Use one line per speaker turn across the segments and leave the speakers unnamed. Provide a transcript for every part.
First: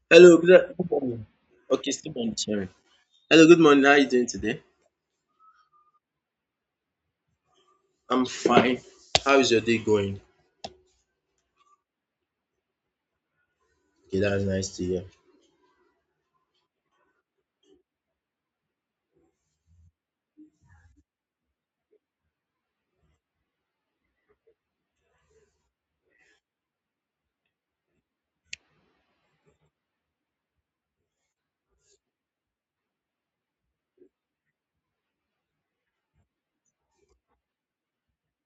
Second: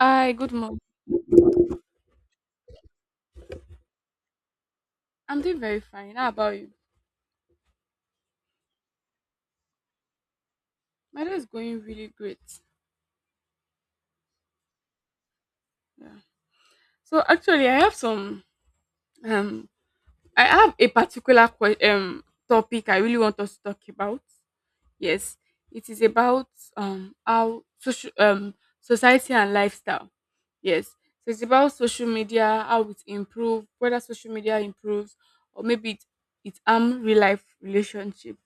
Hi,
Hello,
good
good
morning.
good morning. Okay, still morning, sorry. Hello, good morning. How are you doing today?
I'm doing very fine. How about you?
I'm fine. How is your day going?
My day is going really great.
Okay, that's nice to hear.
Yeah. So actually, I have some um, I have a particular topic I really want us to talk about. Yes, it is about how social society and lifestyle. Yes, so it's about social media, how it improve, whether social media improves or maybe it it harm real life relationship.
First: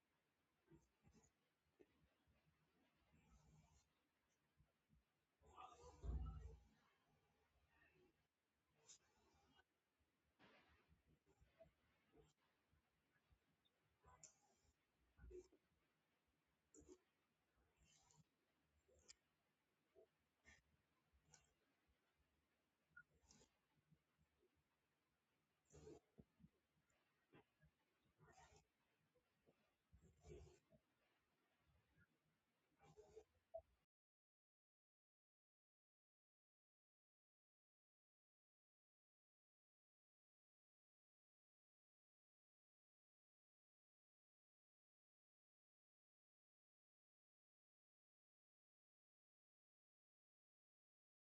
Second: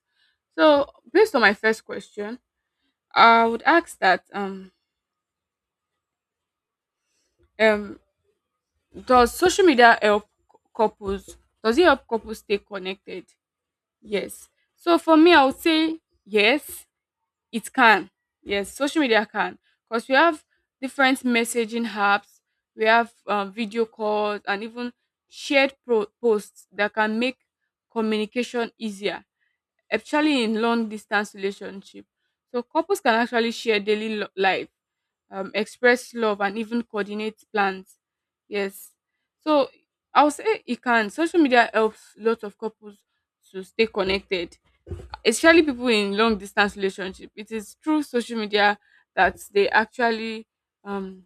So based on my first question, I would ask that Um, does social media help couples? Does it help couples stay connected? Yes. So for me, I would say yes, it can. Yes, social media can because we have different messaging apps, we have video calls, and even posts that can make communication easier especially in long distance relationship. So couples can actually share life, express love, and even coordinate plans. Yes. So I'll say it can. Social media helps lots of couples to stay connected, especially people in long distance relationship. It is through social media that they actually um,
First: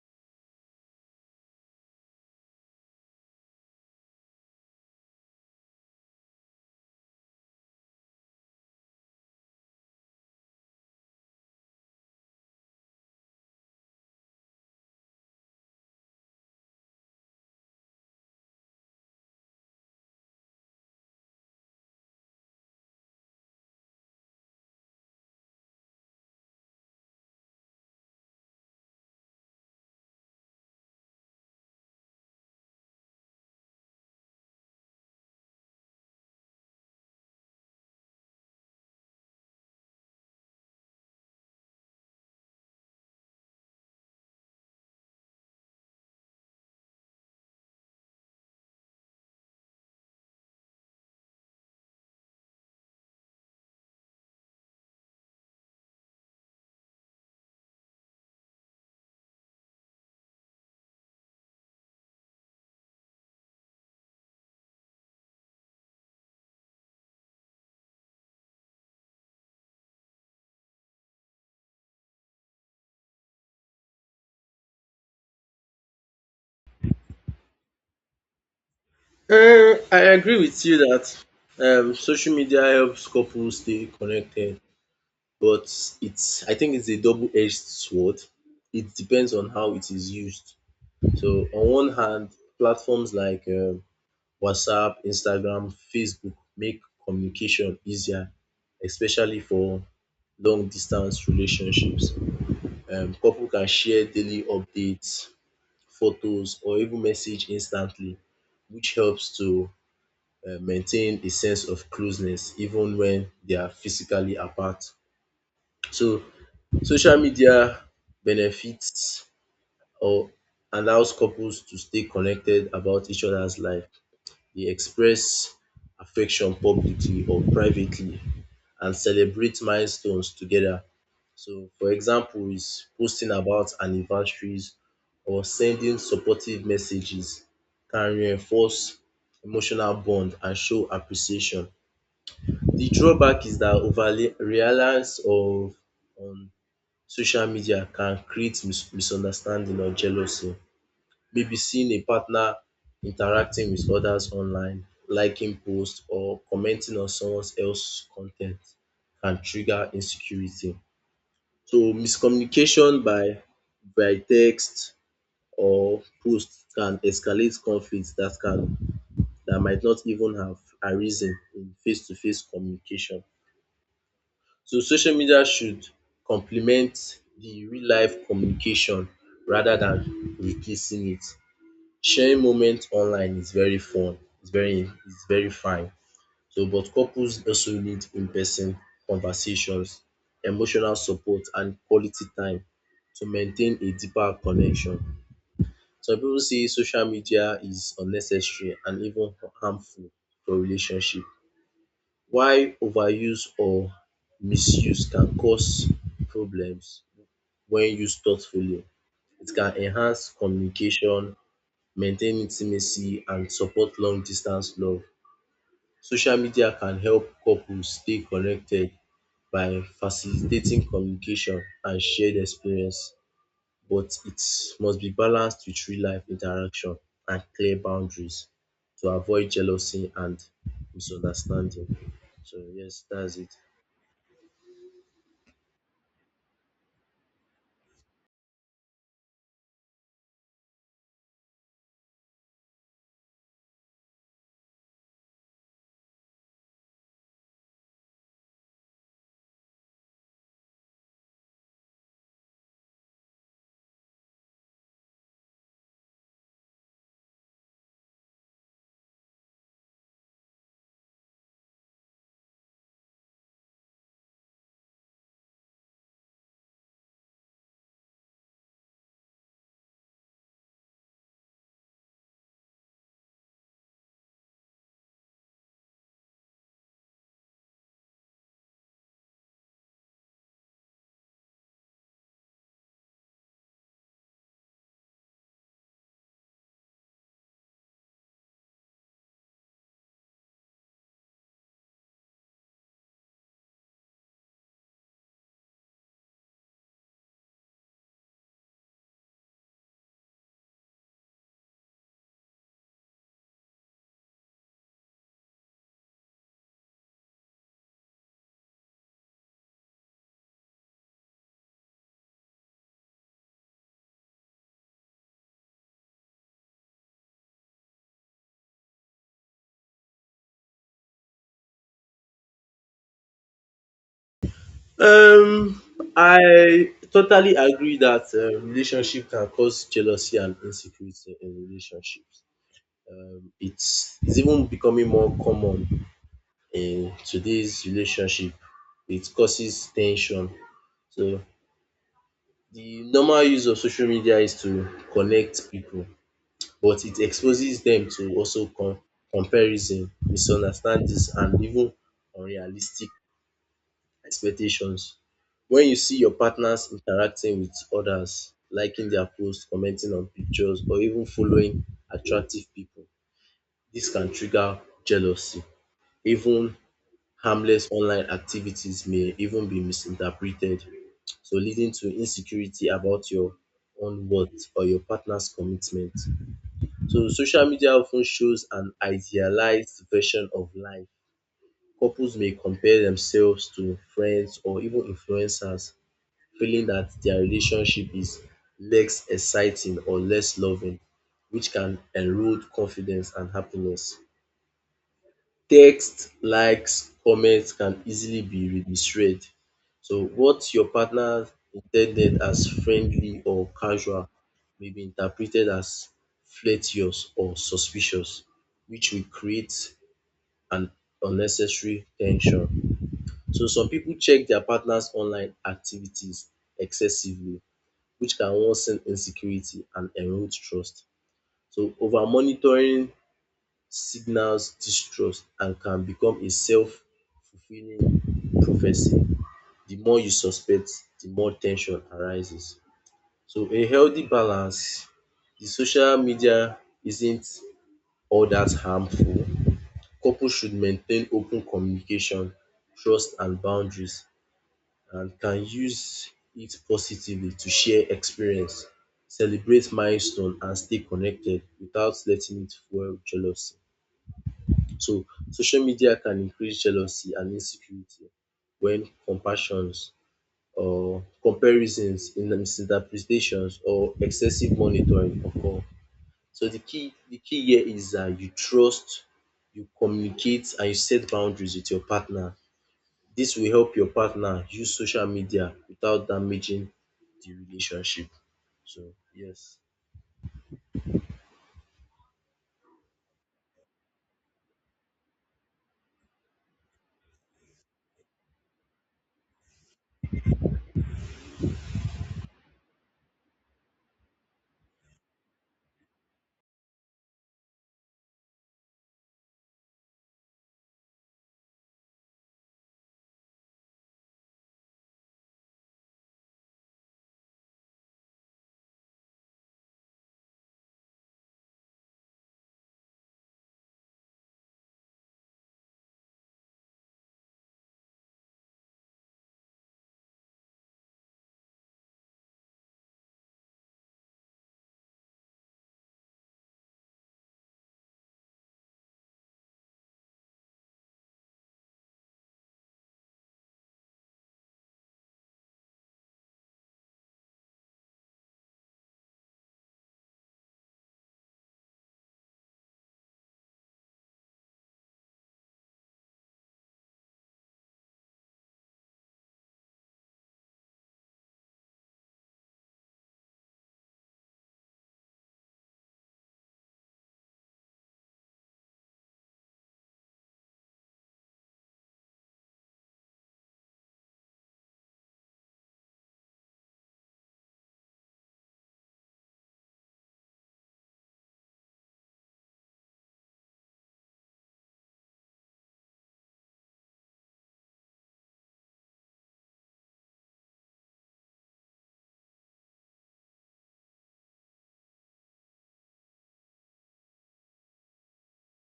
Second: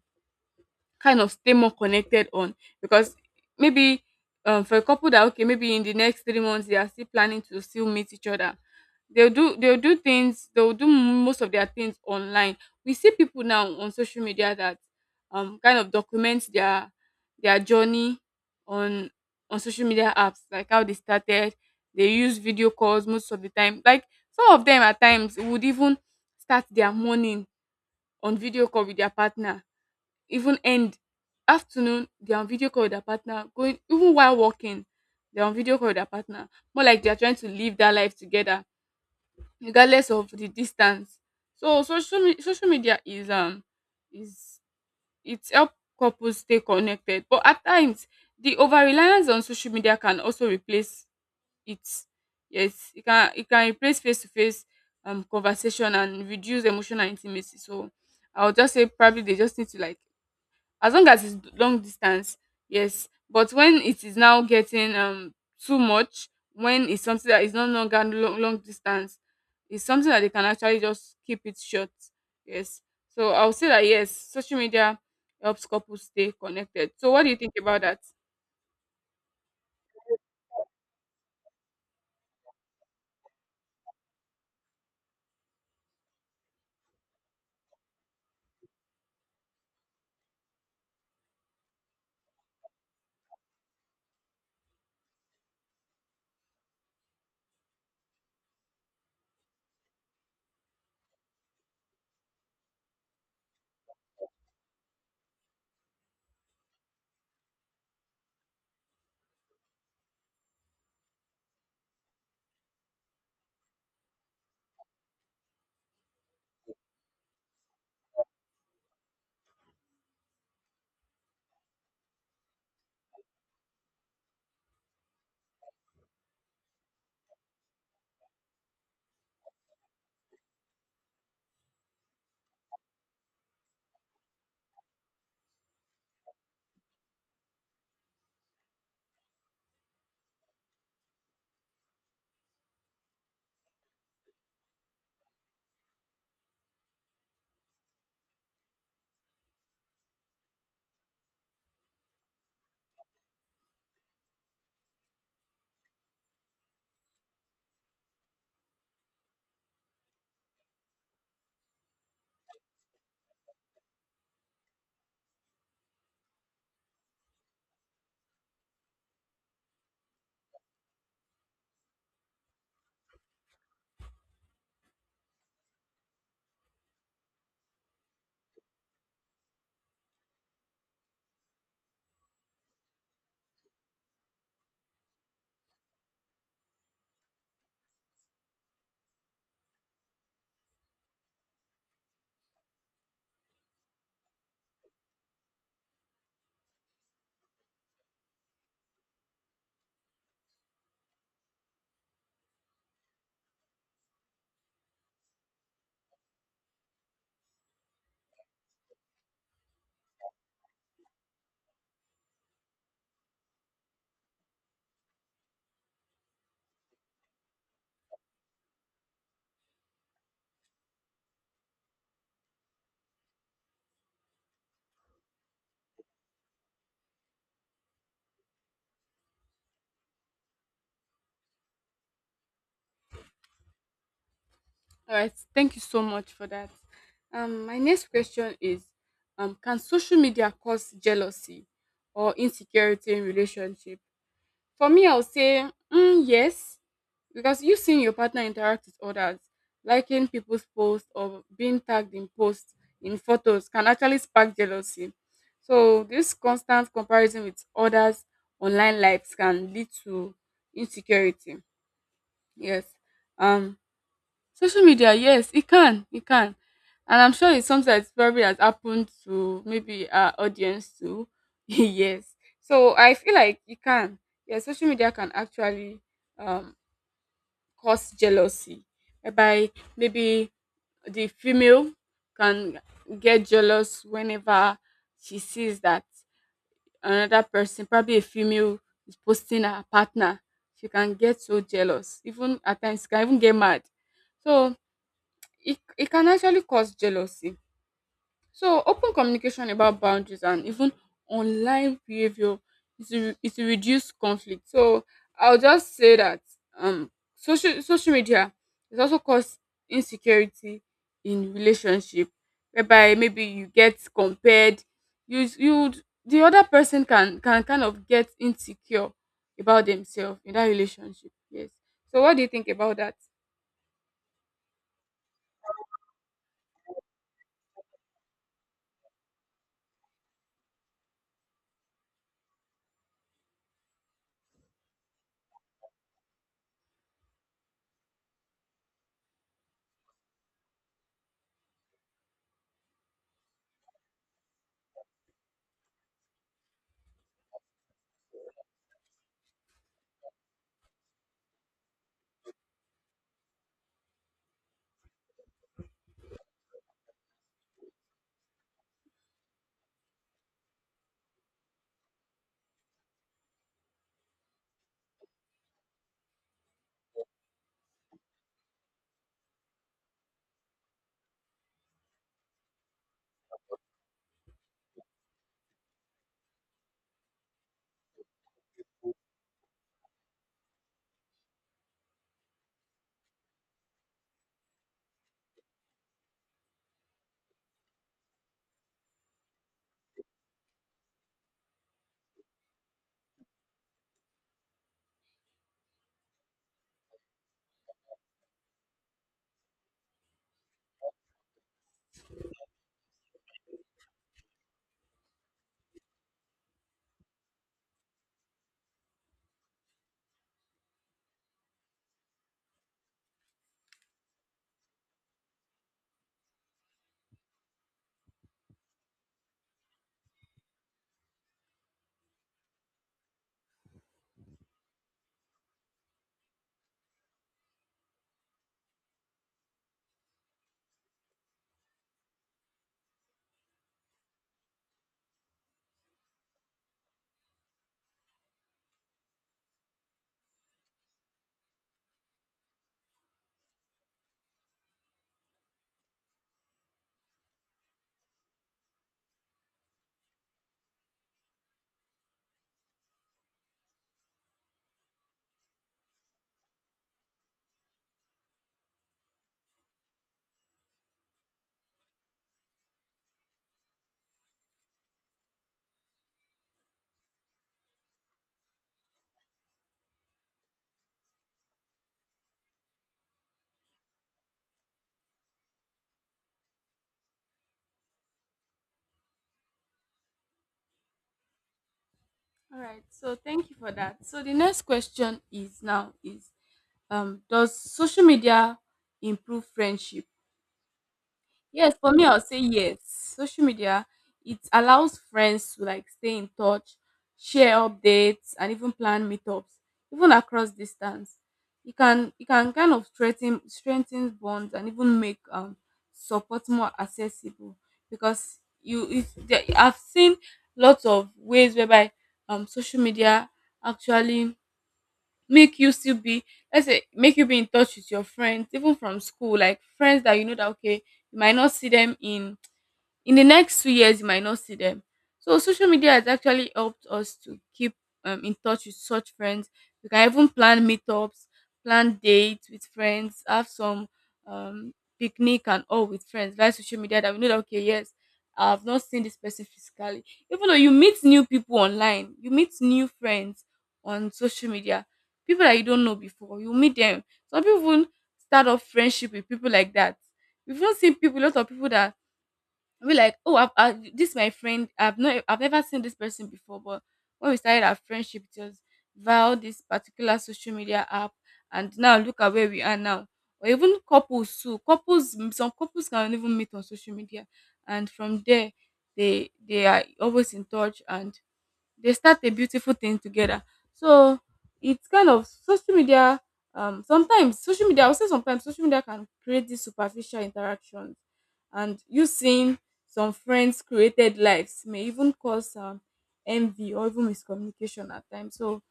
kind of stay more connected on because maybe for a couple that, okay, maybe in the next 3 months they are still planning to still meet each other, they'll do most of their things online. We see people now on social media that kind of document their journey on on social media apps like how they started. They use video calls most of the time. Like, some of them at times would even start their morning on video call with their partner, even end afternoon they're on video call with their partner, going, even while working, they're on video call with their partner. More like they're trying to live that life together regardless of the distance. So social media is it's help couples stay connected, but at times the over reliance on social media can also replace it. Yes, it can, it can replace face to face conversation and reduce emotional intimacy. So I would just say probably they just need to like, as long as it's long distance, yes, but when it is now getting too much, when it's something that is no longer long, long distance, it's something that they can actually just keep it short. Yes. So I'll say that yes, social media helps couples stay connected. So what do you think about that?
I agree with you that social media helps couples stay connected, but it's I think it's a double-edged sword. It depends on how it is used. So on one hand, platforms like WhatsApp, Instagram, Facebook make communication easier, especially for long distance relationships. Couple can share daily updates, photos, or even message instantly, which helps to maintain a sense of closeness even when they are physically apart. So, social media benefits or allows couples to stay connected about each other's life. They express affection publicly or privately and celebrate milestones together. So, for example, is posting about anniversaries or sending supportive messages can reinforce emotional bond and show appreciation. The drawback is that overly reliance of on social media can create misunderstanding or jealousy. BBC may partner interacting with others online liking posts or commenting on someone else's content, can trigger insecurity. So miscommunication by text or post can escalate conflicts that might not even have arisen in face to face communication. So social media should complement the real life communication rather than replacing it. Sharing moments online is very fun, it's very fine. So but couples also need in person conversations, emotional support and quality time to maintain a deeper connection. Some people say social media is unnecessary and even harmful for relationship while overuse or misuse can cause problems when used thoughtfully. It can enhance communication, maintain intimacy and support long distance love. Social media can help couples stay connected by facilitating communication and shared experience, but it must be balanced with real life interaction and clear boundaries to avoid jealousy and misunderstanding. So yes, that's it.
All right, thank you so much for that. My next question is, can social media cause jealousy or insecurity in relationship? For me, I'll say yes, because you seeing your partner interact with others, liking people's posts or being tagged in posts in photos can actually spark jealousy. So this constant comparison with others' online lives can lead to insecurity. Yes. Um Social media, yes, it can, it can. And I'm sure it's something that's probably has happened to maybe our audience too. Yes. So I feel like it can. Yeah, social media can actually um, cause jealousy. By maybe the female can get jealous whenever she sees that another person, probably a female, is posting her partner. She can get so jealous. Even at times, she can even get mad. So it can actually cause jealousy. So, open communication about boundaries and even online behavior is to reduce conflict. So, I'll just say that social media is also cause insecurity in relationship, whereby maybe you get compared, you, the other person can kind of get insecure about themselves in that relationship. Yes. So, what do you think about that?
Um, I totally agree that relationship can cause jealousy and insecurity in relationships. It's even becoming more common in today's relationship. It causes tension. So the normal use of social media is to connect people, but it exposes them to also comparison, misunderstandings and even unrealistic expectations. When you see your partners interacting with others, liking their posts, commenting on pictures or even following attractive people, this can trigger jealousy, even harmless online activities may even be misinterpreted, so leading to insecurity about your own worth or your partner's commitment. So social media often shows an idealized version of life. Couples may compare themselves to friends or even influencers, feeling that their relationship is less exciting or less loving, which can erode confidence and happiness. Text, likes, comments can easily be misread. So what your partner intended as friendly or casual may be interpreted as flirtatious or suspicious, which will create an unnecessary tension. So some people check their partner's online activities excessively, which can worsen insecurity and erode trust. So over monitoring signals distrust and can become a self-fulfilling prophecy. The more you suspect, the more tension arises. So a healthy balance, the social media isn't all that harmful. Couples should maintain open communication, trust and boundaries and can use it positively to share experience, celebrate milestone and stay connected without letting it fuel jealousy. So social media can increase jealousy and insecurity when compassions or comparisons, in the misinterpretations or excessive monitoring occur. So the key here is that you trust, you communicate and you set boundaries with your partner. This will help your partner use social media without damaging the relationship. So yes.
All right. So thank you for that. So the next question is now is does social media improve friendship? Yes, for me, I'll say yes. Social media, it allows friends to like stay in touch, share updates, and even plan meetups, even across distance. You can kind of strengthen bonds and even make support more accessible. Because you if there, I've seen lots of ways whereby social media actually make you still be, let's say make you be in touch with your friends even from school, like friends that you know that, okay, you might not see them in the next 2 years, you might not see them. So social media has actually helped us to keep in touch with such friends. We can even plan meetups, plan dates with friends, have some um, picnic and all with friends via social media that we know that, okay, yes, I've not seen this person physically. Even though you meet new people online, you meet new friends on social media, people that you don't know before you meet them. Some people even start off friendship with people like that. We've not seen people, a lot of people that we like, oh, this is my friend. I've not, I've never seen this person before, but when we started our friendship, it was via this particular social media app, and now look at where we are now. Or even couples too, couples, some couples can even meet on social media, and from there they are always in touch and they start a beautiful thing together. So it's kind of social media. Sometimes social media, I would say sometimes social media can create these superficial interactions, and you seeing some friends' created lives may even cause envy or even miscommunication at times. So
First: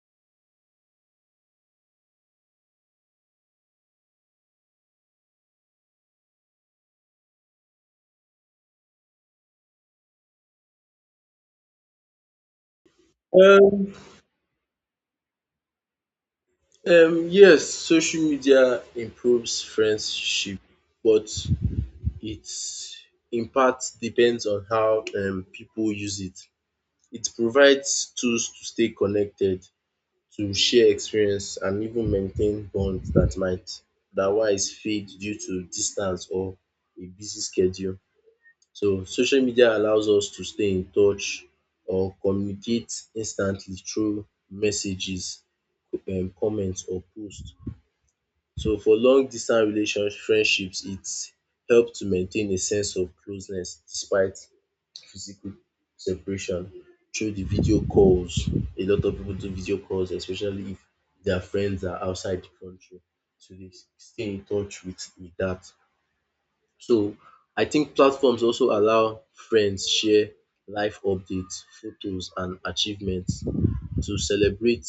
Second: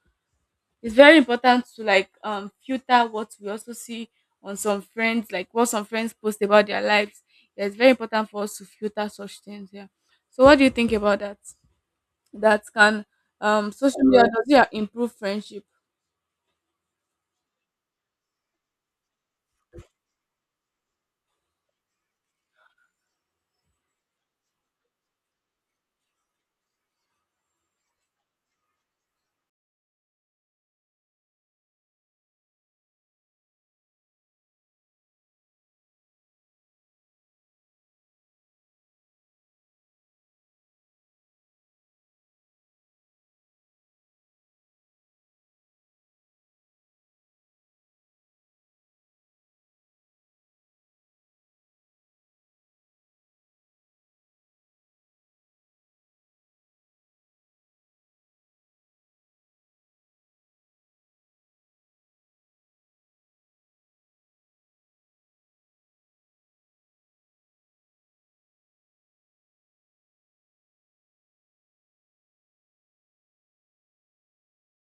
it's very important to like filter what we also see on some friends, like what some friends post about their lives. Yeah, it's very important for us to filter such things. Yeah. So what do you think about that? That can
um
Social media, does it improve friendship?
yes, social media improves friendship but it in part depends on how people use it. It provides tools to stay connected, to share experience and even maintain bonds that might otherwise fade due to distance or a busy schedule. So social media allows us to stay in touch or communicate instantly through messages, comments or posts. So for long distance relationship friendships it help to maintain a sense of closeness despite physical separation through the video calls. A lot of people do video calls especially if their friends are outside the country so they stay in touch with that. So I think platforms also allow friends share life updates, photos and achievements to celebrate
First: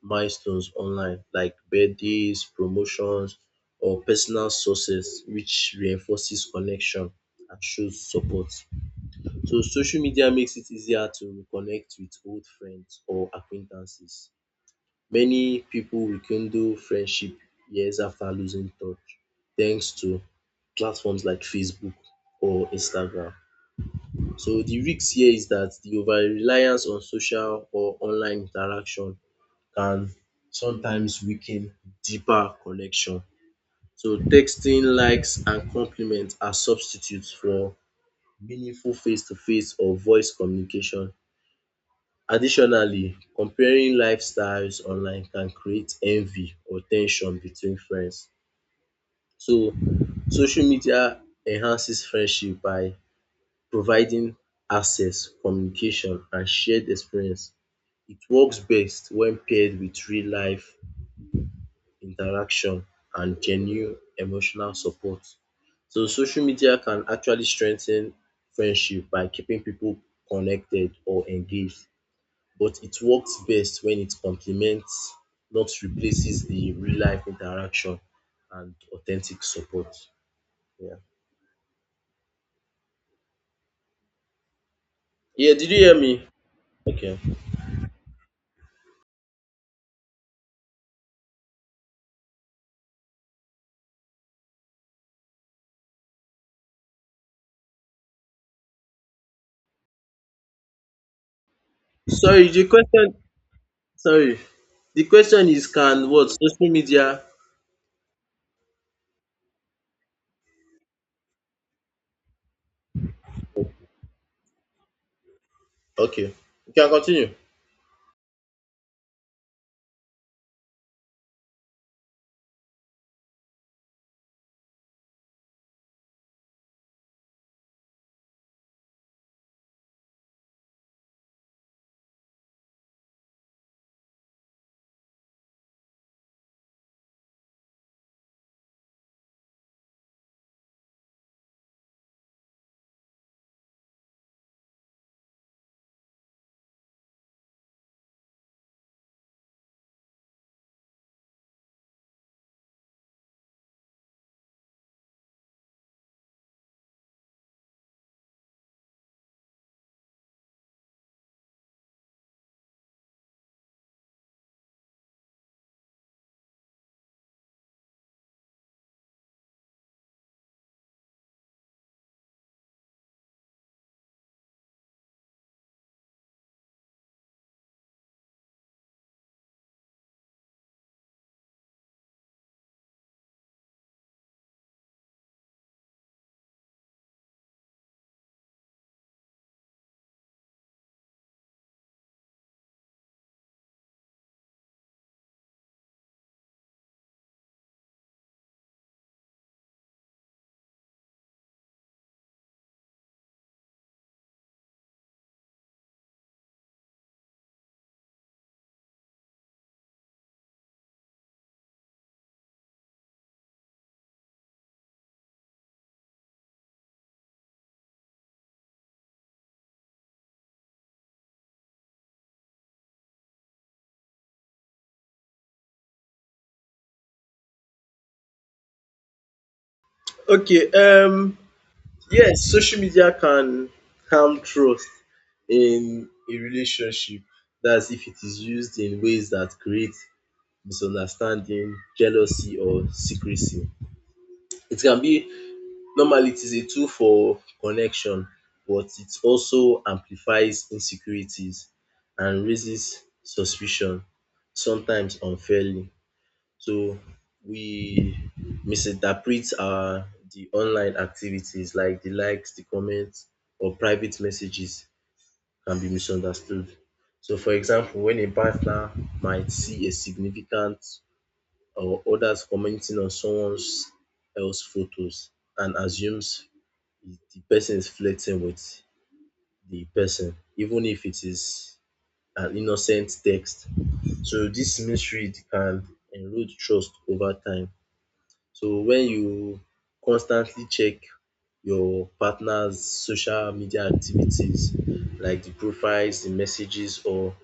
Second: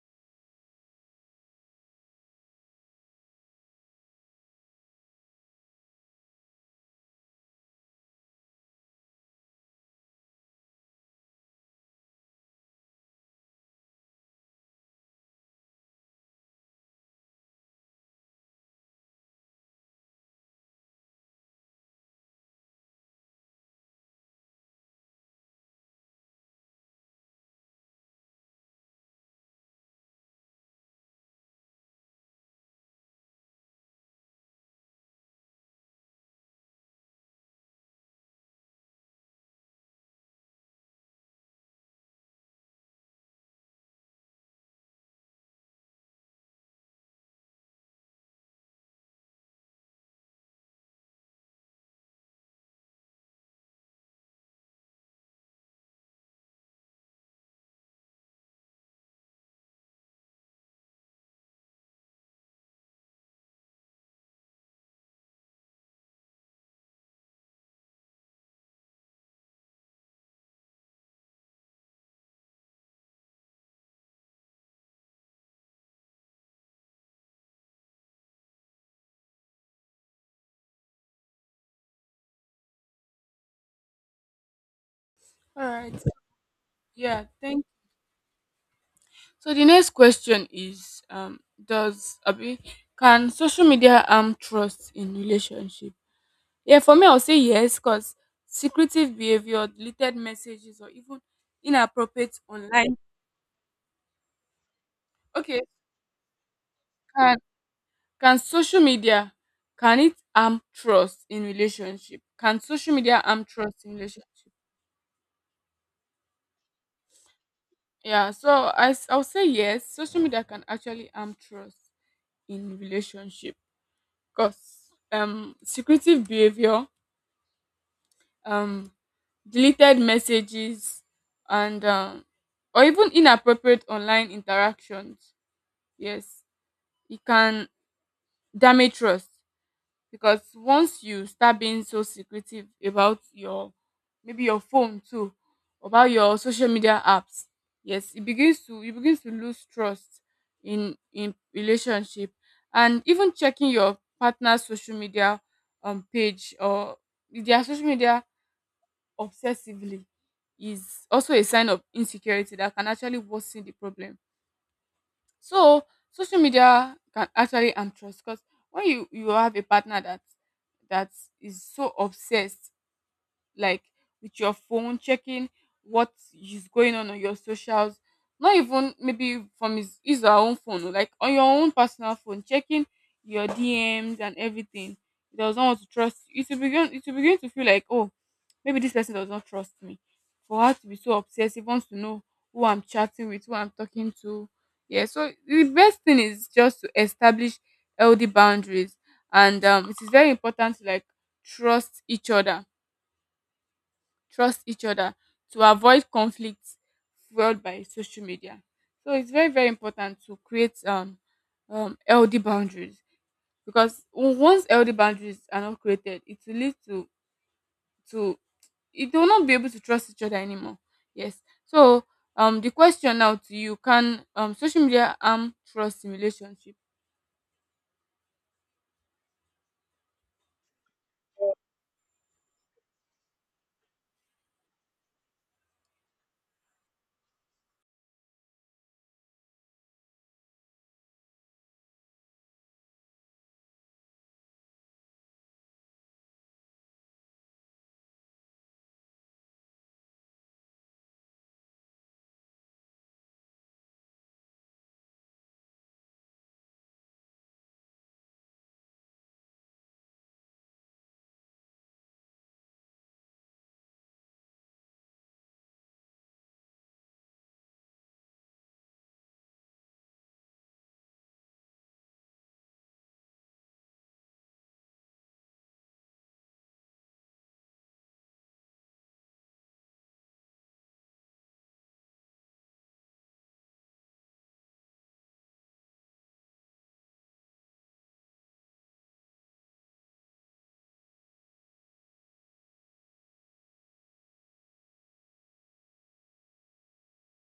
milestones online like birthdays, promotions or personal success which reinforces connection and shows support. So social media makes it easier to reconnect with old friends or acquaintances. Many people rekindle friendship years after losing touch thanks to platforms like Facebook or Instagram. So the risk here is that the over reliance on social or online interaction can sometimes weaken deeper connection. So texting, likes and compliments are substitutes for meaningful face to face or voice communication. Additionally, comparing lifestyles online can create envy or tension between friends. So social media enhances friendship by providing access, communication and shared experience. It works best when paired with real life interaction and genuine emotional support. So social media can actually strengthen friendship by keeping people connected or engaged but it works best when it complements, not replaces the real life interaction and authentic support. Yeah. Yeah,
All
did you hear
right.
me? Okay.
yeah thank So the next question is does abi can social media harm trust in relationship? Yeah, for me, I'll say yes, because secretive behavior, deleted messages or even inappropriate
Sorry,
online.
sorry. The question
Okay.
is, can what social media?
Can can social media, can it harm trust in relationship? Can social media harm trust in relationship?
Okay. You can continue.
Yeah, so I'll say yes. Social media can actually harm trust in relationship because secretive behavior, um deleted messages, and or even inappropriate online interactions. Yes, it can damage trust. Because once you start being so secretive about your, maybe your phone too, about your social media apps, yes, it begins to, you begin to lose trust in relationship. And even checking your partner's social media page or their social media obsessively is also a sign of insecurity that can actually worsen the problem. So social media can actually harm trust because when you have a partner that that is so obsessed, like, with your phone, checking what is going on your socials. Not even maybe from his or her own phone, oh, like on your own personal phone, checking your DMs and everything. He does not want to trust you. It will begin to feel like, oh, maybe this person does not trust me. For her to be so obsessive, wants to know who I'm chatting with, who I'm talking to. Yeah, so the best thing is just to establish healthy boundaries, and it is very important to like trust each other, trust each other to avoid conflicts fueled by social media. So it's very, very important to create healthy boundaries, because once healthy boundaries are not created, it will lead to to it will not be able to trust each other anymore. Yes. So the question now to you: can social media harm trust in relationship?
Okay, yes, social media can harm trust in a relationship. That's if it is used in ways that create misunderstanding, jealousy or secrecy. It can be Normally it is a tool for connection but it also amplifies insecurities and raises suspicion sometimes unfairly. So we misinterpret our the online activities like the likes, the comments or private messages can be misunderstood. So for example when a partner might see a significant or others commenting on someone's else photos and assumes the person is flirting with the person, even if it is an innocent text. So this misread can erode trust over time. So when you constantly check your partner's social media activities, like the profiles, the messages, or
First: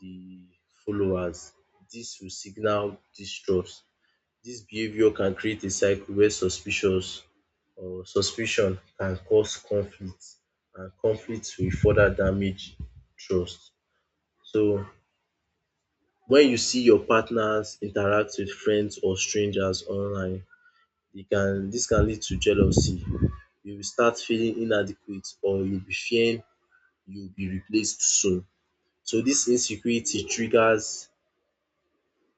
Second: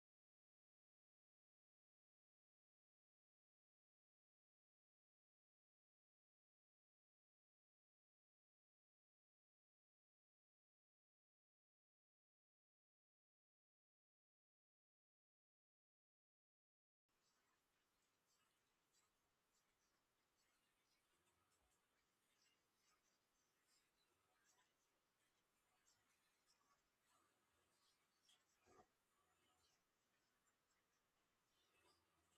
the followers, this will signal distrust. This behavior can create a cycle where suspicious or suspicion can cause conflict and conflict will further damage trust. So when you see your partners interact with friends or strangers online, they can this can lead to jealousy. You will start feeling inadequate or you'll be fearing you'll be replaced soon. So this insecurity triggers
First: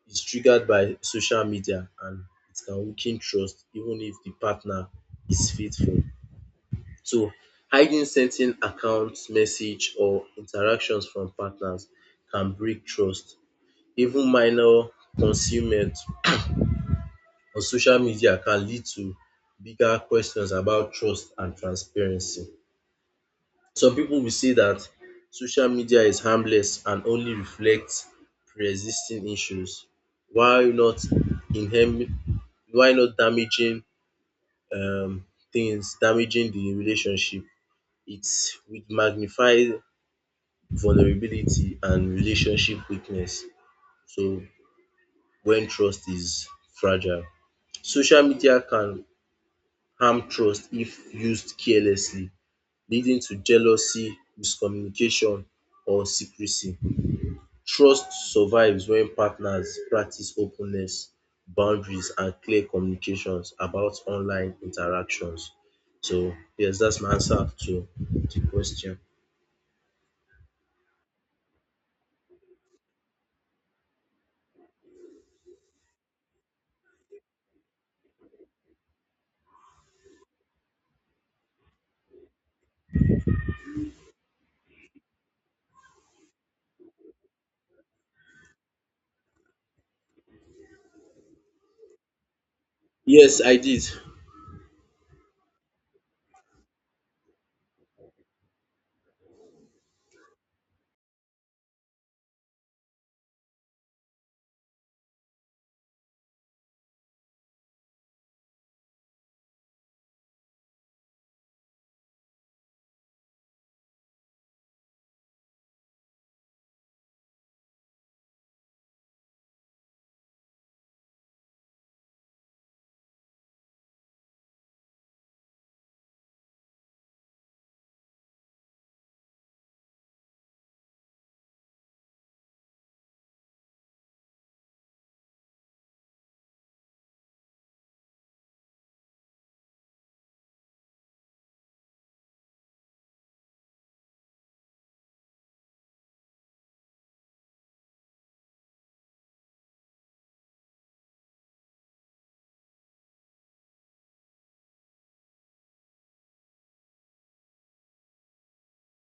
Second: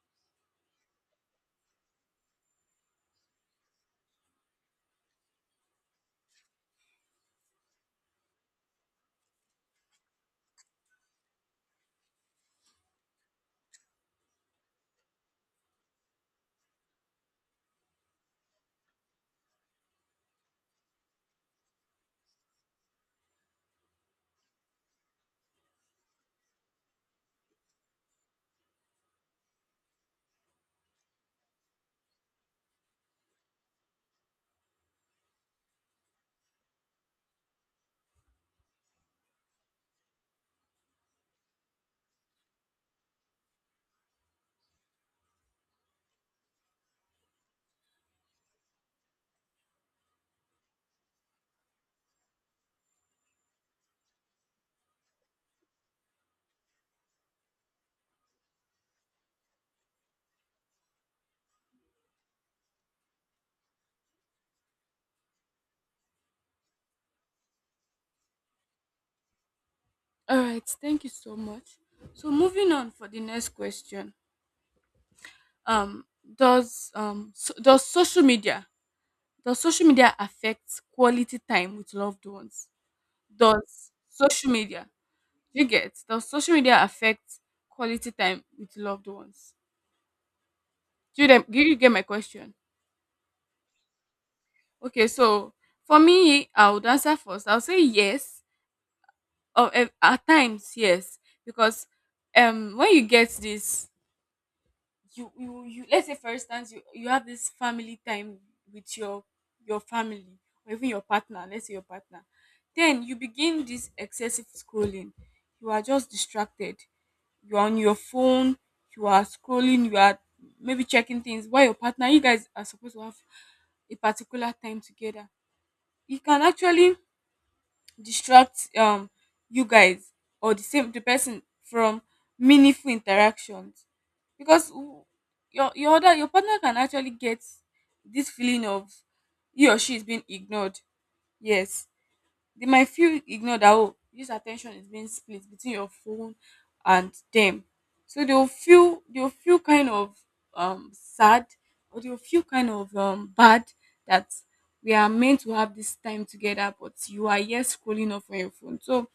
is triggered by social media and it can weaken trust even if the partner is faithful. So hiding certain accounts, message or interactions from partners can break trust. Even minor concealment on social media can lead to bigger questions about trust and transparency. Some people will say that social media is harmless and only reflects pre-existing issues, while not inherent, while not damaging um, things, damaging the relationship. It's with magnified vulnerability and relationship weakness. So when trust is fragile, social media can harm trust if used carelessly, leading to jealousy, miscommunication, or secrecy. Trust survives when partners practice openness, boundaries, and clear communications about online interactions. So yes, that's my answer to the question.
All right. Thank you so much. So moving on for the next question. Um, does um so, does social media Does social media affect quality time with loved ones? Does social media, you get, does social media affect quality time with loved ones? Do you, do you get my question?
Yes, I did.
Okay, so for me, I would answer first. I'll say yes. Or, at times, yes. Because when you get this, you, let's say for instance, you have this family time with your family or even your partner, let's say your partner, then you begin this excessive scrolling, you are just distracted, you're on your phone, you are scrolling, you are maybe checking things while your partner, you guys are supposed to have a particular time together. You can actually distract you guys or the same the person from meaningful interactions. Because your other, your partner can actually get this feeling of he or she is being ignored. Yes, they might feel ignored, that oh, this attention is being split between your phone and them. So they'll feel kind of sad, or they'll feel kind of bad that we are meant to have this time together, but you are here scrolling off on your phone. So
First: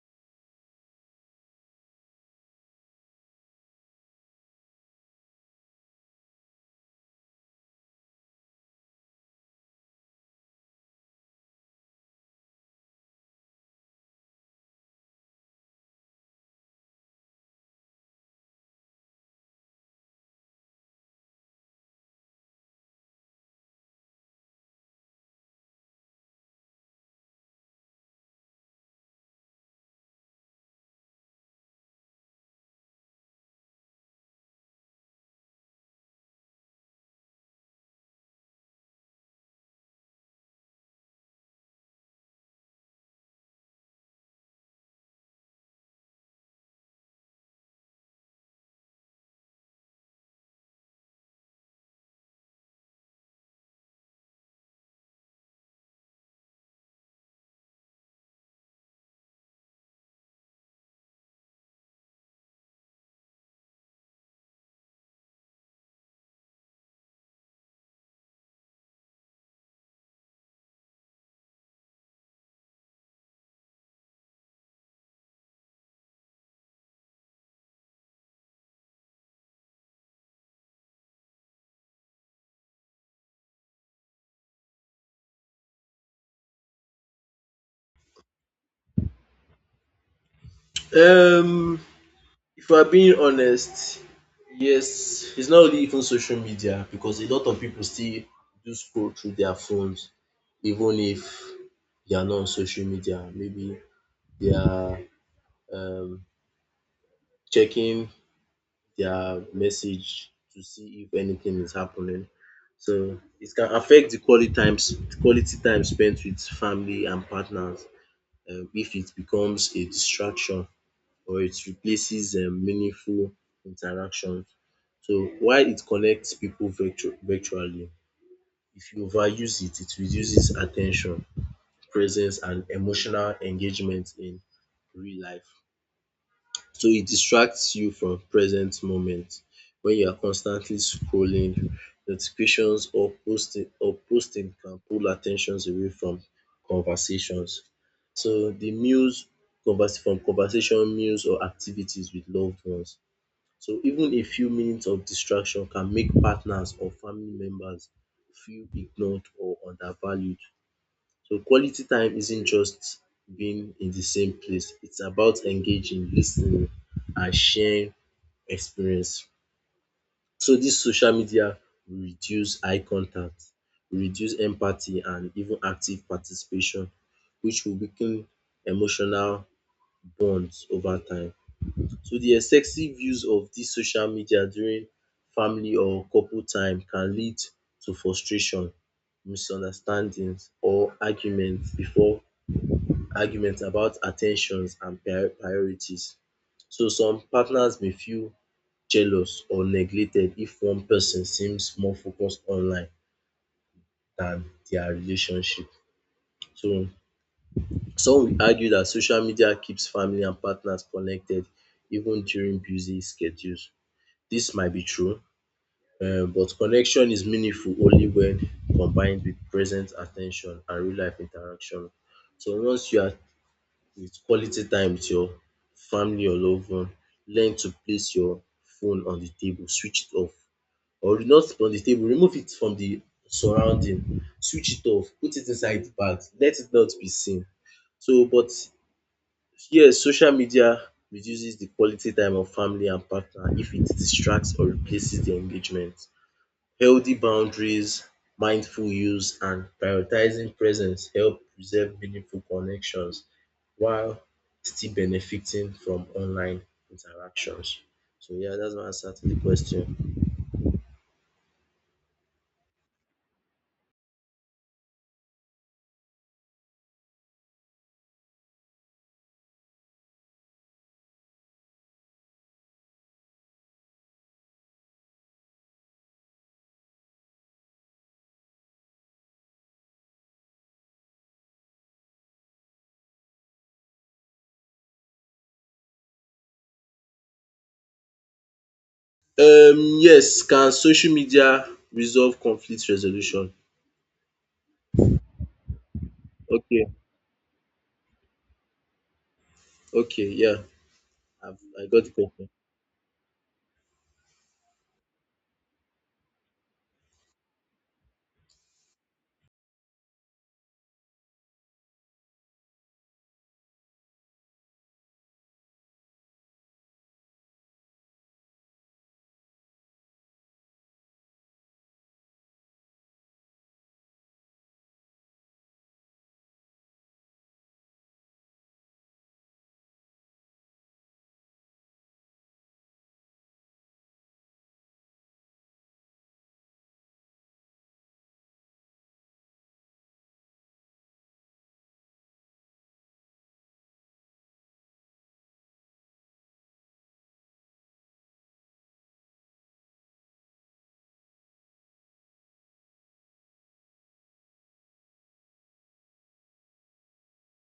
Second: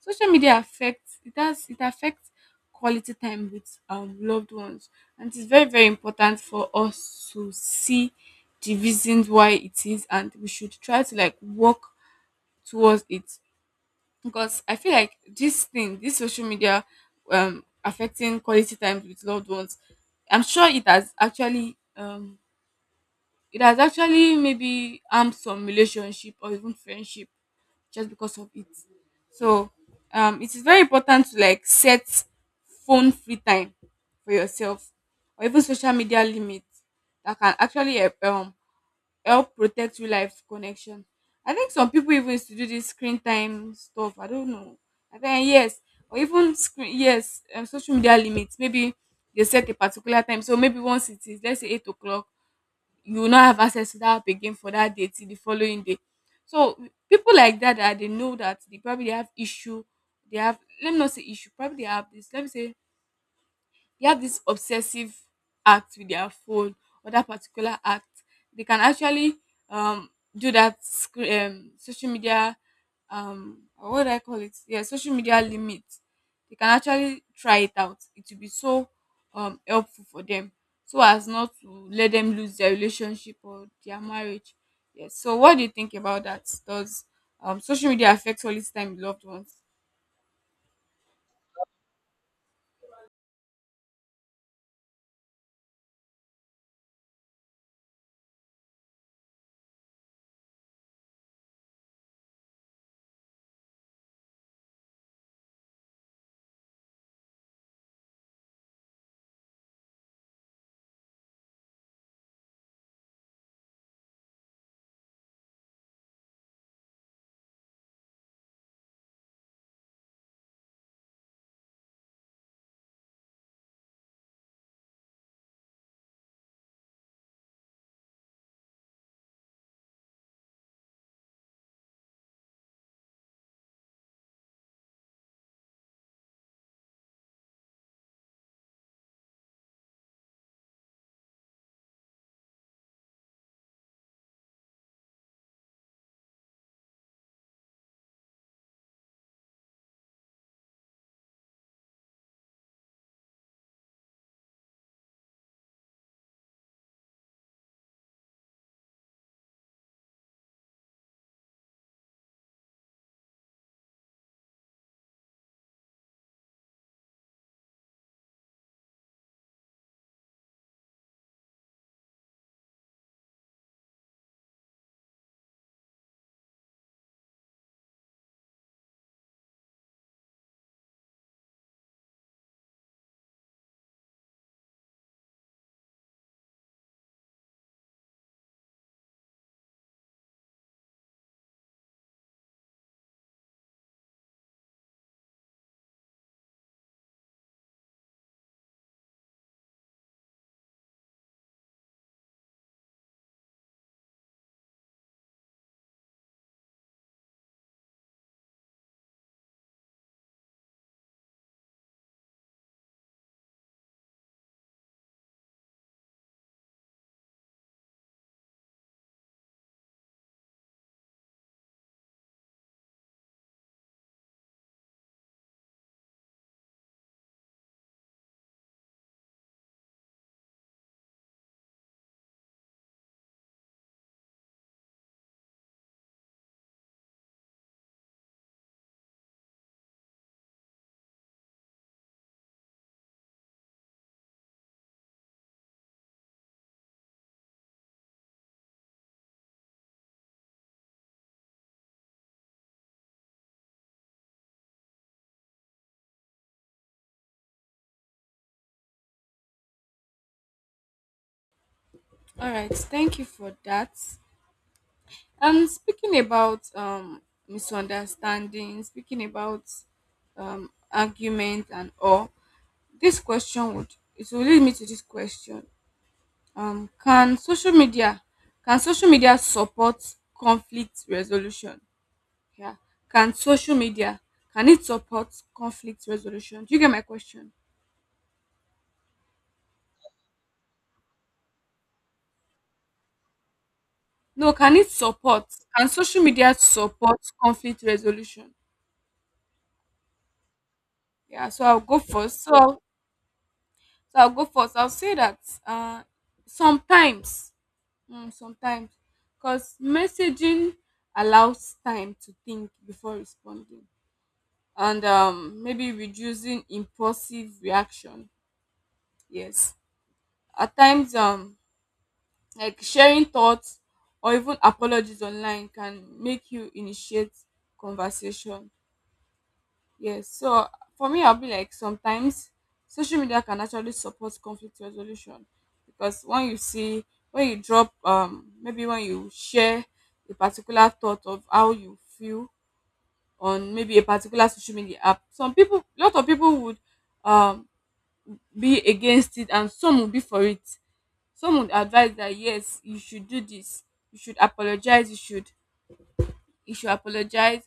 social media affects it does, it affects quality time with loved ones, and it's very very important for us to see the reasons why it is, and we should try to like work towards it, because I feel like this social media affecting quality time with loved ones. I'm sure it has actually maybe harmed some relationship or even friendship, just because of it. So, it is very important to like set phone free time for yourself, or even social media limits that can actually help protect real life connection. I think some people even used to do this screen time stuff. I don't know. I think yes, or even screen yes, social media limits. Maybe they set a particular time. So, maybe once it is, let's say, 8 o'clock, you will not have access to that app again for that day till the following day. So people like that, that they know that they probably have issue. They have... let me not say issue. Probably they have this. Let me say they have this obsessive act with their phone, or that particular act, they can actually um do that social media, or what do I call it, yeah, social media limit. They can actually try it out, it will be so helpful for them, so as not to let them lose their relationship or their marriage. Yes, so what do you think about that? Does social media affect all this time with loved ones?
Um, if we're being honest, yes, it's not only even social media because a lot of people still do scroll through their phones, even if they are not on social media. Maybe they are um, checking their message to see if anything is happening. So it can affect the quality times quality time spent with family and partners if it becomes a distraction or it replaces meaningful interactions. So while it connects people virtually, if you overuse it, it reduces attention, presence and emotional engagement in real life. So it distracts you from present moment when you are constantly scrolling, notifications or posting can pull attentions away from conversations. So the meals convers from conversation, meals or activities with loved ones. So even a few minutes of distraction can make partners or family members feel ignored or undervalued. So quality time isn't just being in the same place, it's about engaging, listening, and sharing experience. So this social media will reduce eye contact, will reduce empathy and even active participation which will weaken emotional bonds over time. So the excessive use of this social media during family or couple time can lead to frustration, misunderstandings or arguments before arguments about attentions and priorities. So some partners may feel jealous or neglected if one person seems more focused online than their relationship. So some will argue that social media keeps family and partners connected even during busy schedules. This might be true, but connection is meaningful only when combined with present attention and real life interaction. So once you are with quality time with your family or loved one. Learn to place your phone on the table, switch it off or not on the table, remove it from the surrounding, switch it off, put it inside the bag, let it not be seen. So but yes, social media reduces the quality time of family and partner if it distracts or replaces the engagement. Healthy boundaries, mindful use, and prioritizing presence help preserve meaningful connections while still benefiting from online interactions. So yeah, that's my answer to the question.
All right, thank you for that. And speaking about misunderstanding, speaking about argument and all, this question would it will lead me to this question. Um can social media can social media support conflict resolution? Yeah. Can social media can it support conflict resolution? Do you get my question?
Yes, can social media resolve conflict resolution?
No, can it support? Can social media
Okay,
support conflict resolution?
okay, yeah,
Yeah, so I'll
I
go
got the
first.
question.
So I'll go first. I'll say that uh, sometimes, mm, sometimes, because messaging allows time to think before responding, and maybe reducing impulsive reaction. Yes, at times, like sharing thoughts or even apologies online can make you initiate conversation. Yes. So, for me, I'll be like, sometimes social media can actually support conflict resolution, because when you see, when you share a particular thought of how you feel on maybe a particular social media app, some people a lot of people would um be against it, and some would be for it. Some would advise that yes, you should do this, you should apologize, you should apologize,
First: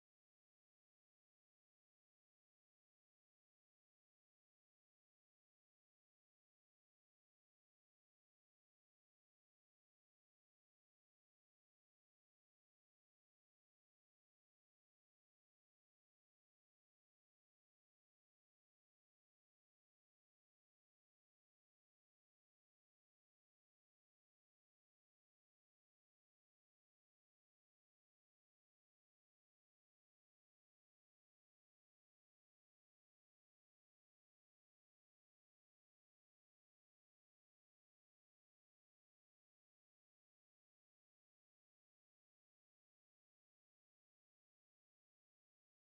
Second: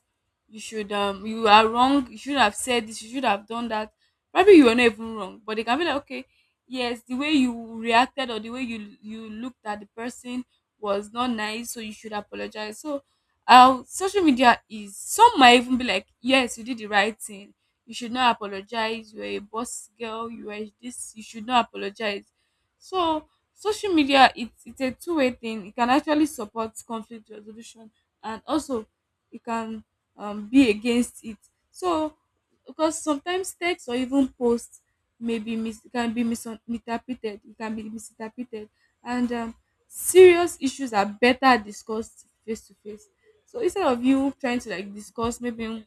you are wrong, you should have said this, you should have done that. Probably you were not even wrong, but they can be like, okay, yes, the way you reacted, or the way you looked at the person was not nice, so you should apologize. So, social media, is some might even be like, yes, you did the right thing, you should not apologize, you're a boss girl, you are this, you should not apologize. So social media, it's a two-way thing. It can actually support conflict resolution, and also you can be against it. So, because sometimes text or even post can be misinterpreted, and serious issues are better discussed face to face. So, instead of you trying to like discuss, maybe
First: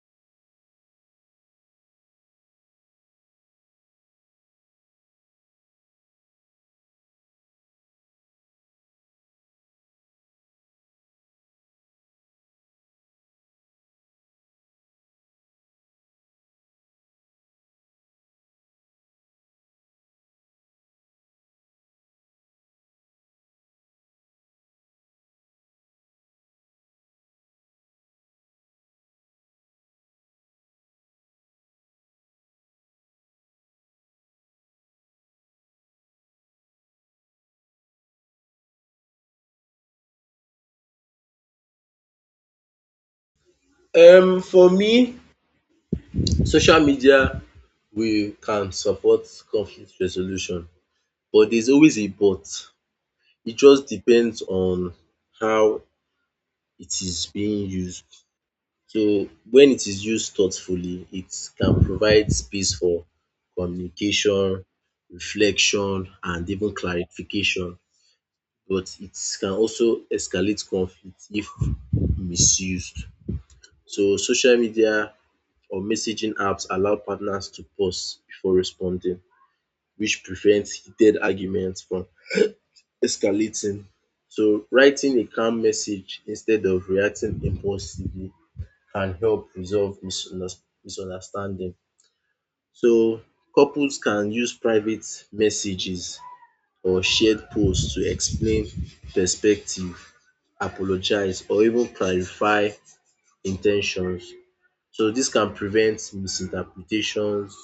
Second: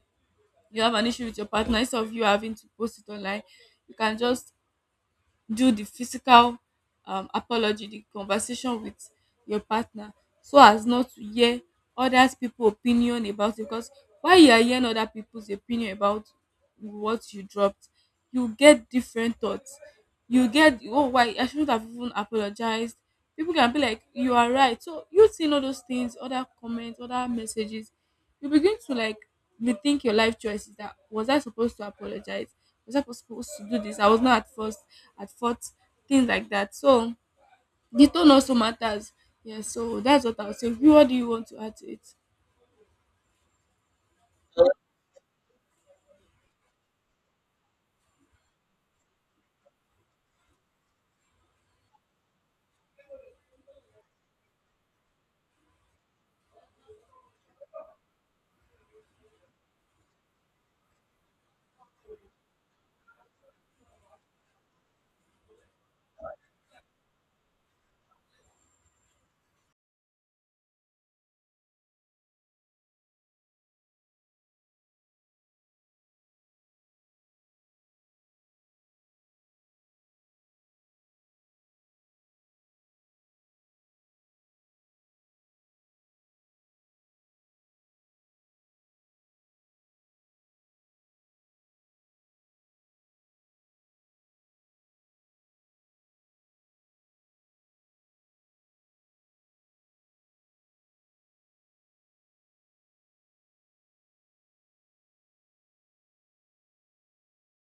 you have an issue with your partner, instead of you having to post it online, you can just do the physical apology, the conversation with your partner, so as not to hear other people opinion about you. Because while you are hearing other people's opinion about what you dropped, you get different thoughts. You get, oh, why I shouldn't have even apologized. People can be like, you are right. So you seeing all those things, other comments, other messages, you begin to like rethink your life choices. That was, I supposed to apologize? Was I supposed to do this? I was not at first at fault, things like that. So the tone also matters. Yeah, so that's what I'll say. What do you want to add to it?
For me, social media we can support conflict resolution, but there's always a but. It just depends on how it is being used. So when it is used thoughtfully, it can provide space for communication, reflection and even clarification, but it can also escalate conflict if misused. So social media or messaging apps allow partners to pause before responding, which prevents heated arguments from escalating. So writing a calm message instead of reacting impulsively can help resolve misunderstanding. So couples can use private messages or shared posts to explain perspective, apologize or even clarify intentions. So this can prevent misinterpretations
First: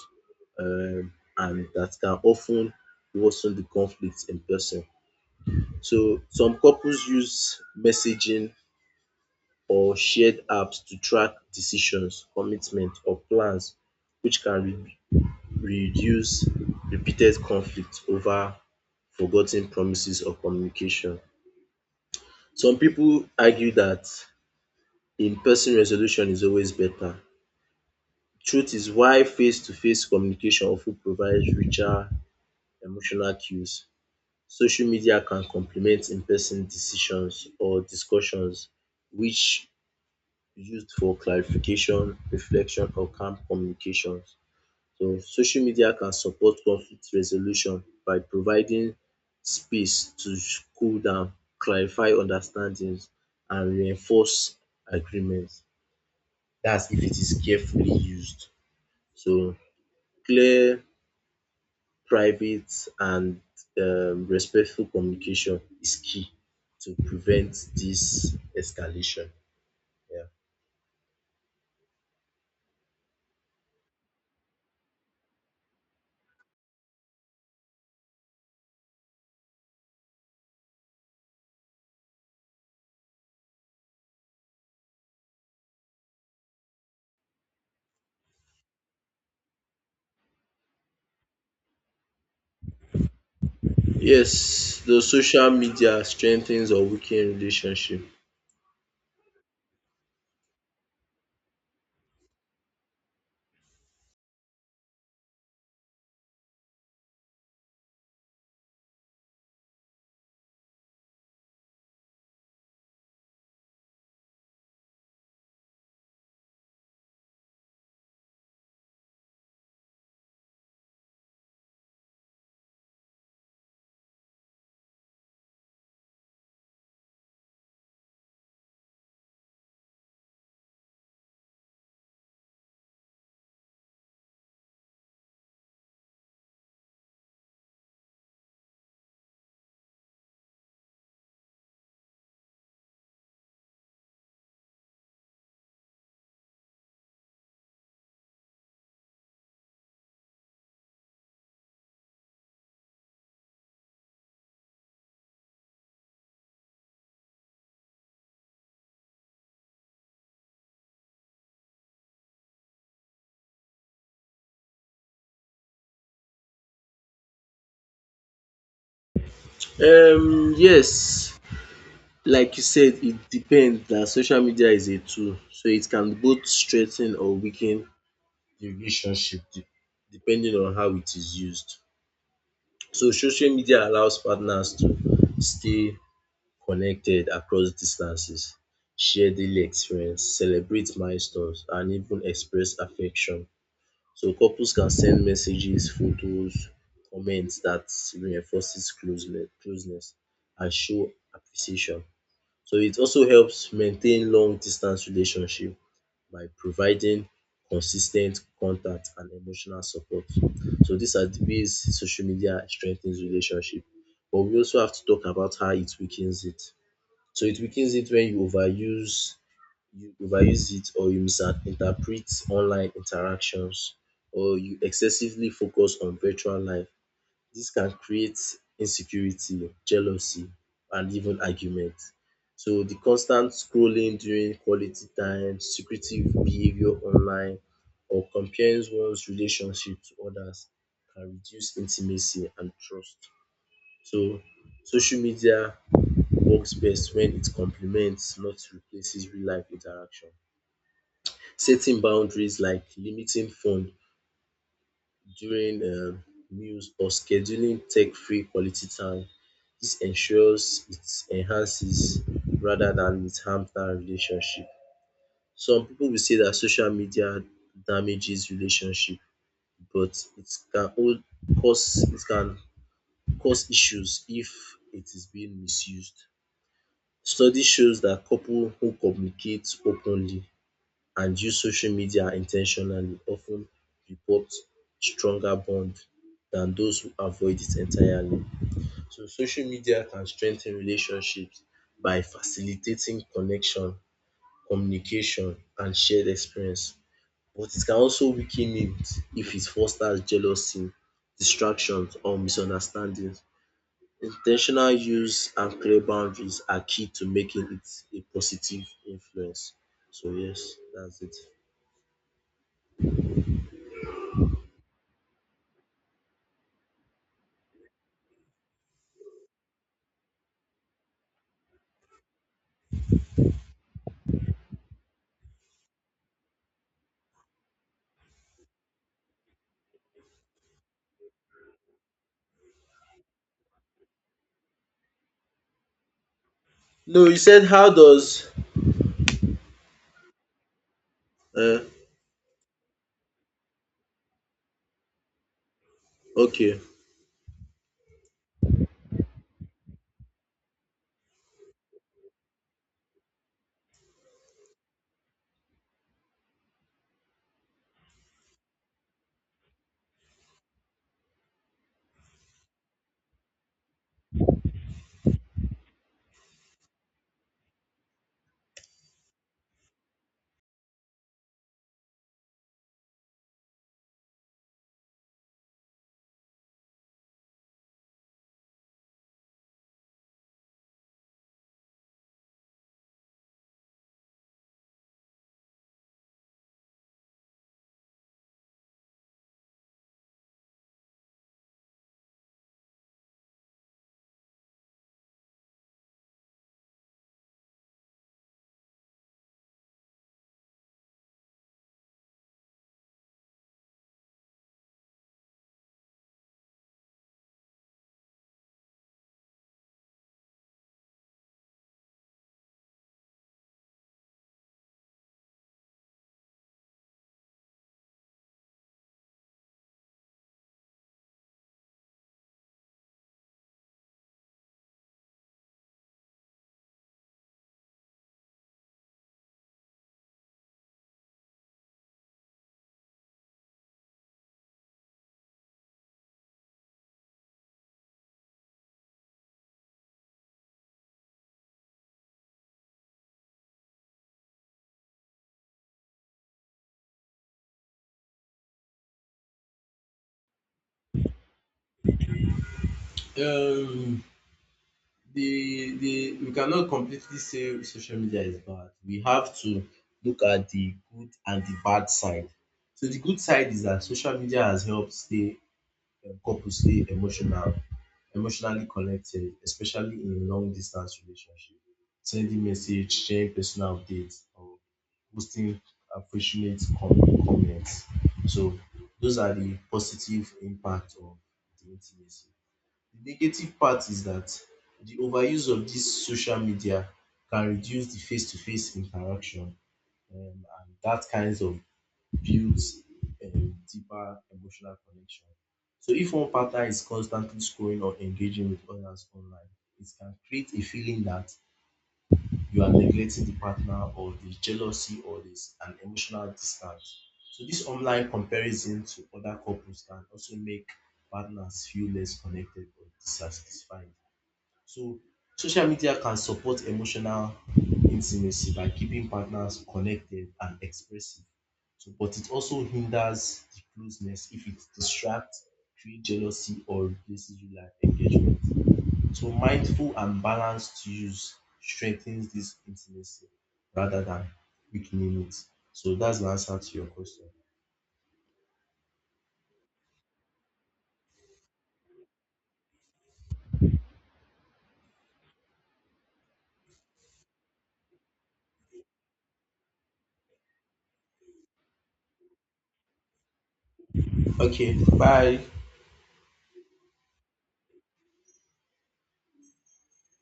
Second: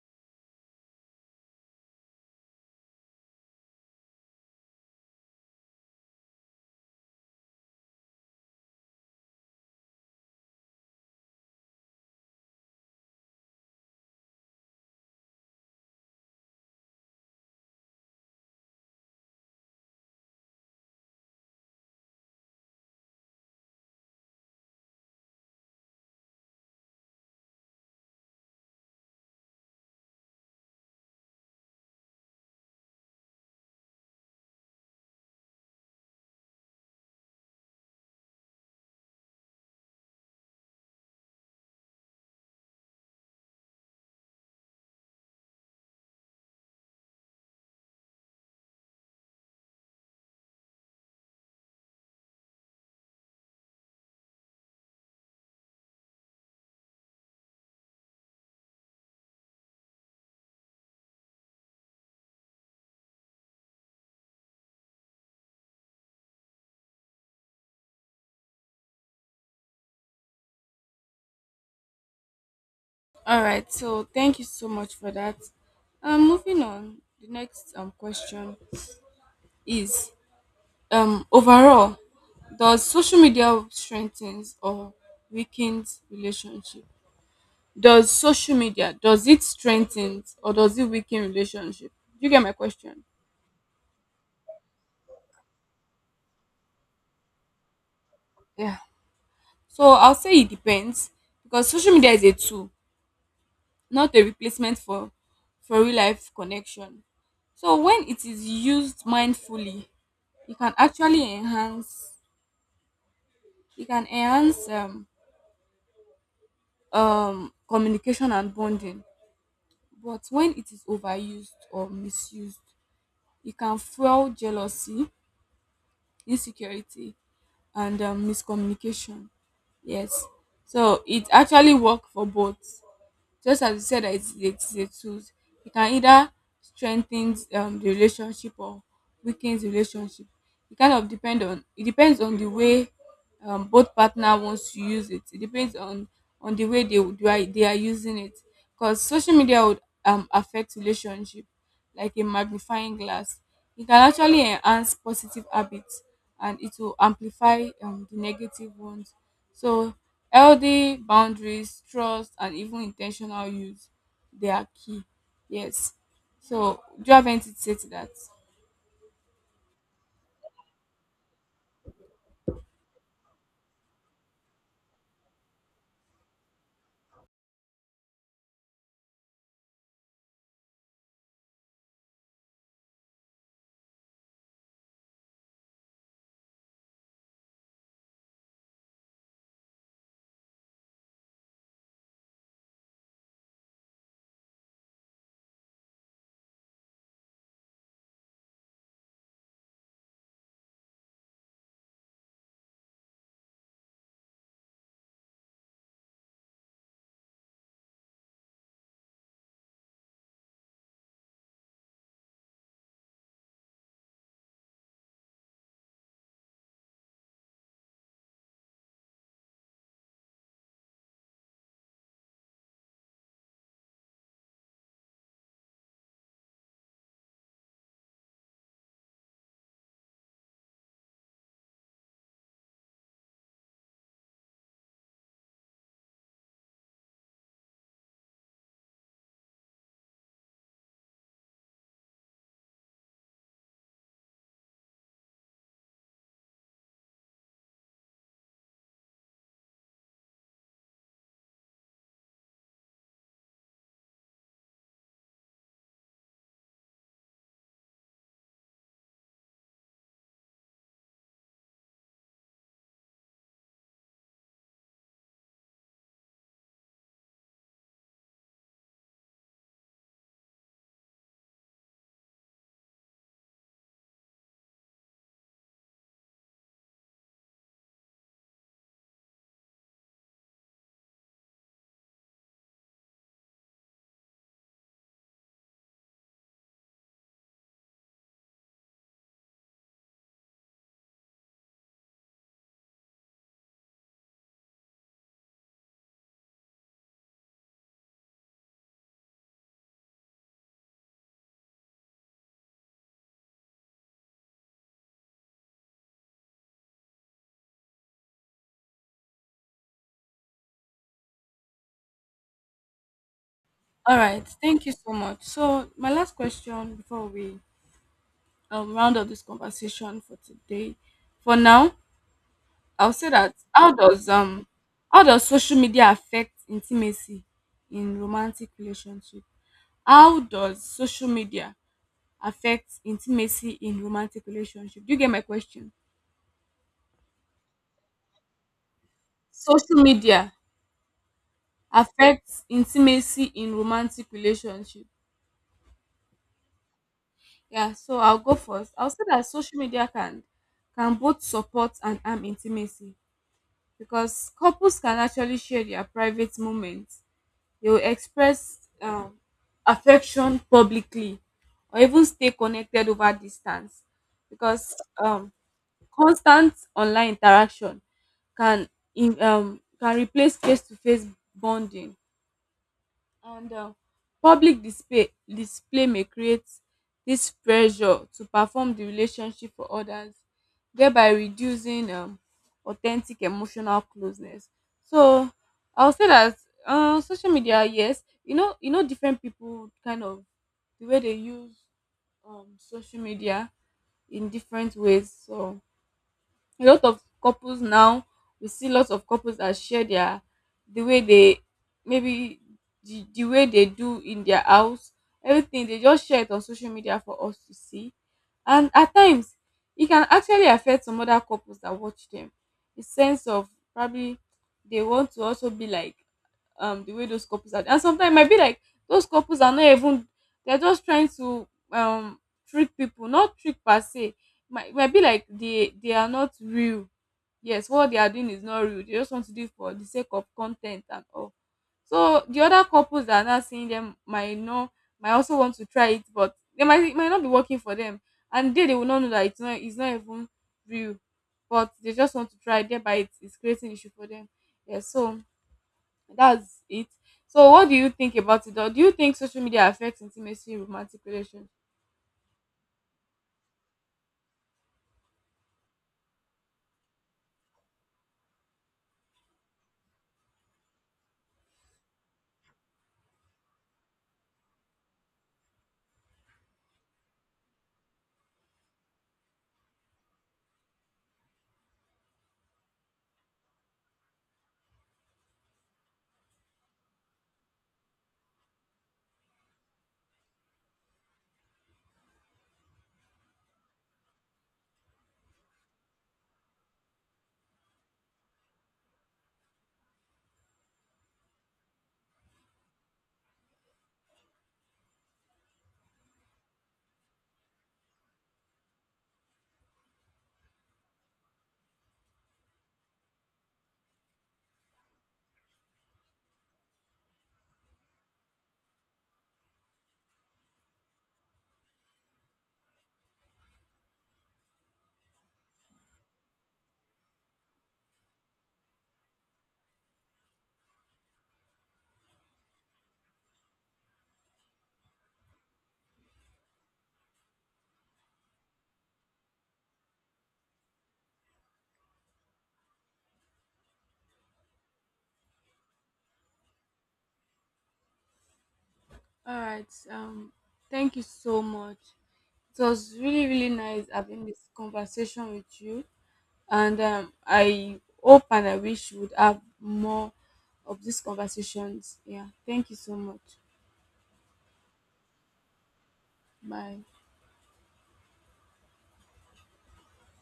um and that can often worsen the conflict in person. So some couples use messaging or shared apps to track decisions, commitment or plans which can reduce repeated conflict over forgotten promises or communication. Some people argue that in-person resolution is always better. Truth is why face-to-face communication often provides richer emotional cues. Social media can complement in-person decisions or discussions which used for clarification, reflection or calm communications. So social media can support conflict resolution by providing space to cool down, clarify understandings and reinforce agreements. That's if it is carefully used. So clear, private and respectful communication is key to prevent this escalation. Yeah.
All right, so thank you so much for that. Moving on, the next question is, overall, does social media strengthens or weakens relationship? Does social media does it strengthens, or does it weaken relationship? Do you get my question?
Yes, the social media strengthens or weaken relationship?
Yeah. So I'll say it depends, because social media is a tool, not a replacement for real life connection. So when it is used mindfully, it can actually enhance, it can enhance communication and bonding. But when it is overused or misused, it can fuel jealousy, insecurity, and miscommunication. Yes. So it actually works for both. Just as you said that it's a tool, it can either strengthen the relationship, or weakens the relationship. It kind of depend on it depends on the way both partner wants to use it. It depends on the way they are using it. Because social media would affect relationship like a magnifying glass. It can actually enhance positive habits, and it will amplify the negative ones. So, healthy boundaries, trust, and even intentional use, they are key. Yes. So, do you have anything to say to that?
Yes, like you said it depends dat social media is a tool so it can both strengthen or weaken the relationship de depending on how it is used. So social media allows partners to stay connected across distances, share daily experience, celebrate milestones and even express affection. So couples can send messages, photos, comments that reinforces closeness and show appreciation. So it also helps maintain long distance relationship by providing consis ten t contact and emotional support. So these are the ways social media strengthens relationship. But we also have to talk about how it weakens it. So it weakens it when you overuse it or you misinterpret online interactions or you excessively focus on virtual life. This can create insecurity, jealousy, and even argument. So the constant scrolling during quality time, secretive behavior online, or comparing one's relationship to others can reduce intimacy and trust. So social media works best when it complements, not replaces real life interaction. Setting boundaries like limiting phone during meals or scheduling tech free quality time. This ensures it enhances rather than it harms that relationship. Some people will say that social media damages relationship, but it can cause issues if it is being misused. Study shows that couple who communicate openly and use social media in ten tionally of ten report stronger bond than those who avoid it entirely. So social media can strengthen relationships by facilitating connection, communication and shared experience but it can also weaken it if it fosters jealousy, distractions or misunderstandings. In ten tional use and clear boundaries are key to making it a positive influence. So yes, that's it.
All right. Thank you so much. So, my last question before we round up this conversation for today, for now, I'll say that, how does social media affect intimacy in romantic relationship? How does social media affect intimacy in romantic relationship? Do you get my question?
No, you said how does
Social media
uh,
affects intimacy in romantic relationship.
okay.
Yeah, so I'll go first. I'll say that social media can both support and harm intimacy, because couples can actually share their private moments. They will express affection publicly, or even stay connected over distance. Because constant online interaction can replace face to face bonding, and public display may create this pressure to perform the relationship for others, thereby reducing authentic emotional closeness. So I will say that social media, yes, different people kind of, the way they use social media in different ways. So, a lot of couples now, we see lots of couples that share the way they maybe the way they do in their house, everything they just share it on social media for us to see. And at times, it can actually affect some other couples that watch them. The sense of, probably they want to also be like the way those couples are. And sometimes it might be like those couples are not even, they're just trying to um trick people, not trick per se, might be like they are not real. Yes, what they are doing is not real, they just want to do it for the sake of content and all. So the other couples that are not seeing them might know, might also want to try it, but they might it might not be working for them, and they will not know that it's not even real, but they just want to try, thereby it is creating issue for them. Yeah, so that's it. So, what do you think about it? Or do you think social media affects intimacy in romantic relations?
um the we cannot completely say social media is bad, we have to look at the good and the bad side. So the good side is that social media has helped stay um, purposely emotional, emotionally connected, especially in long distance relationship. Sending message, sharing personal updates, or posting affectionate comments. So those are the positive impact of the intimacy. The negative part is that the overuse of this social media can reduce the face-to-face interaction and that kinds of builds deeper emotional connection. So if one partner is constantly scrolling or engaging with others online, it can create a feeling that you are neglecting the partner or the jealousy or this an emotional distance. So this online comparison to other couples can also make partners feel less connected or dissatisfied. So social media can support emotional intimacy by keeping partners connected and expressive. So, but it also hinders the closeness if it distracts, creates jealousy, or replaces real life engagement. So, mindful and balanced use strengthens this intimacy rather than weakening it. So, that's the answer to your question.
All right. Thank you so much. It was really, really nice having this conversation with you. And I hope and I wish we would have more of these conversations. Yeah. Thank you so much.
Okay, bye.
Bye.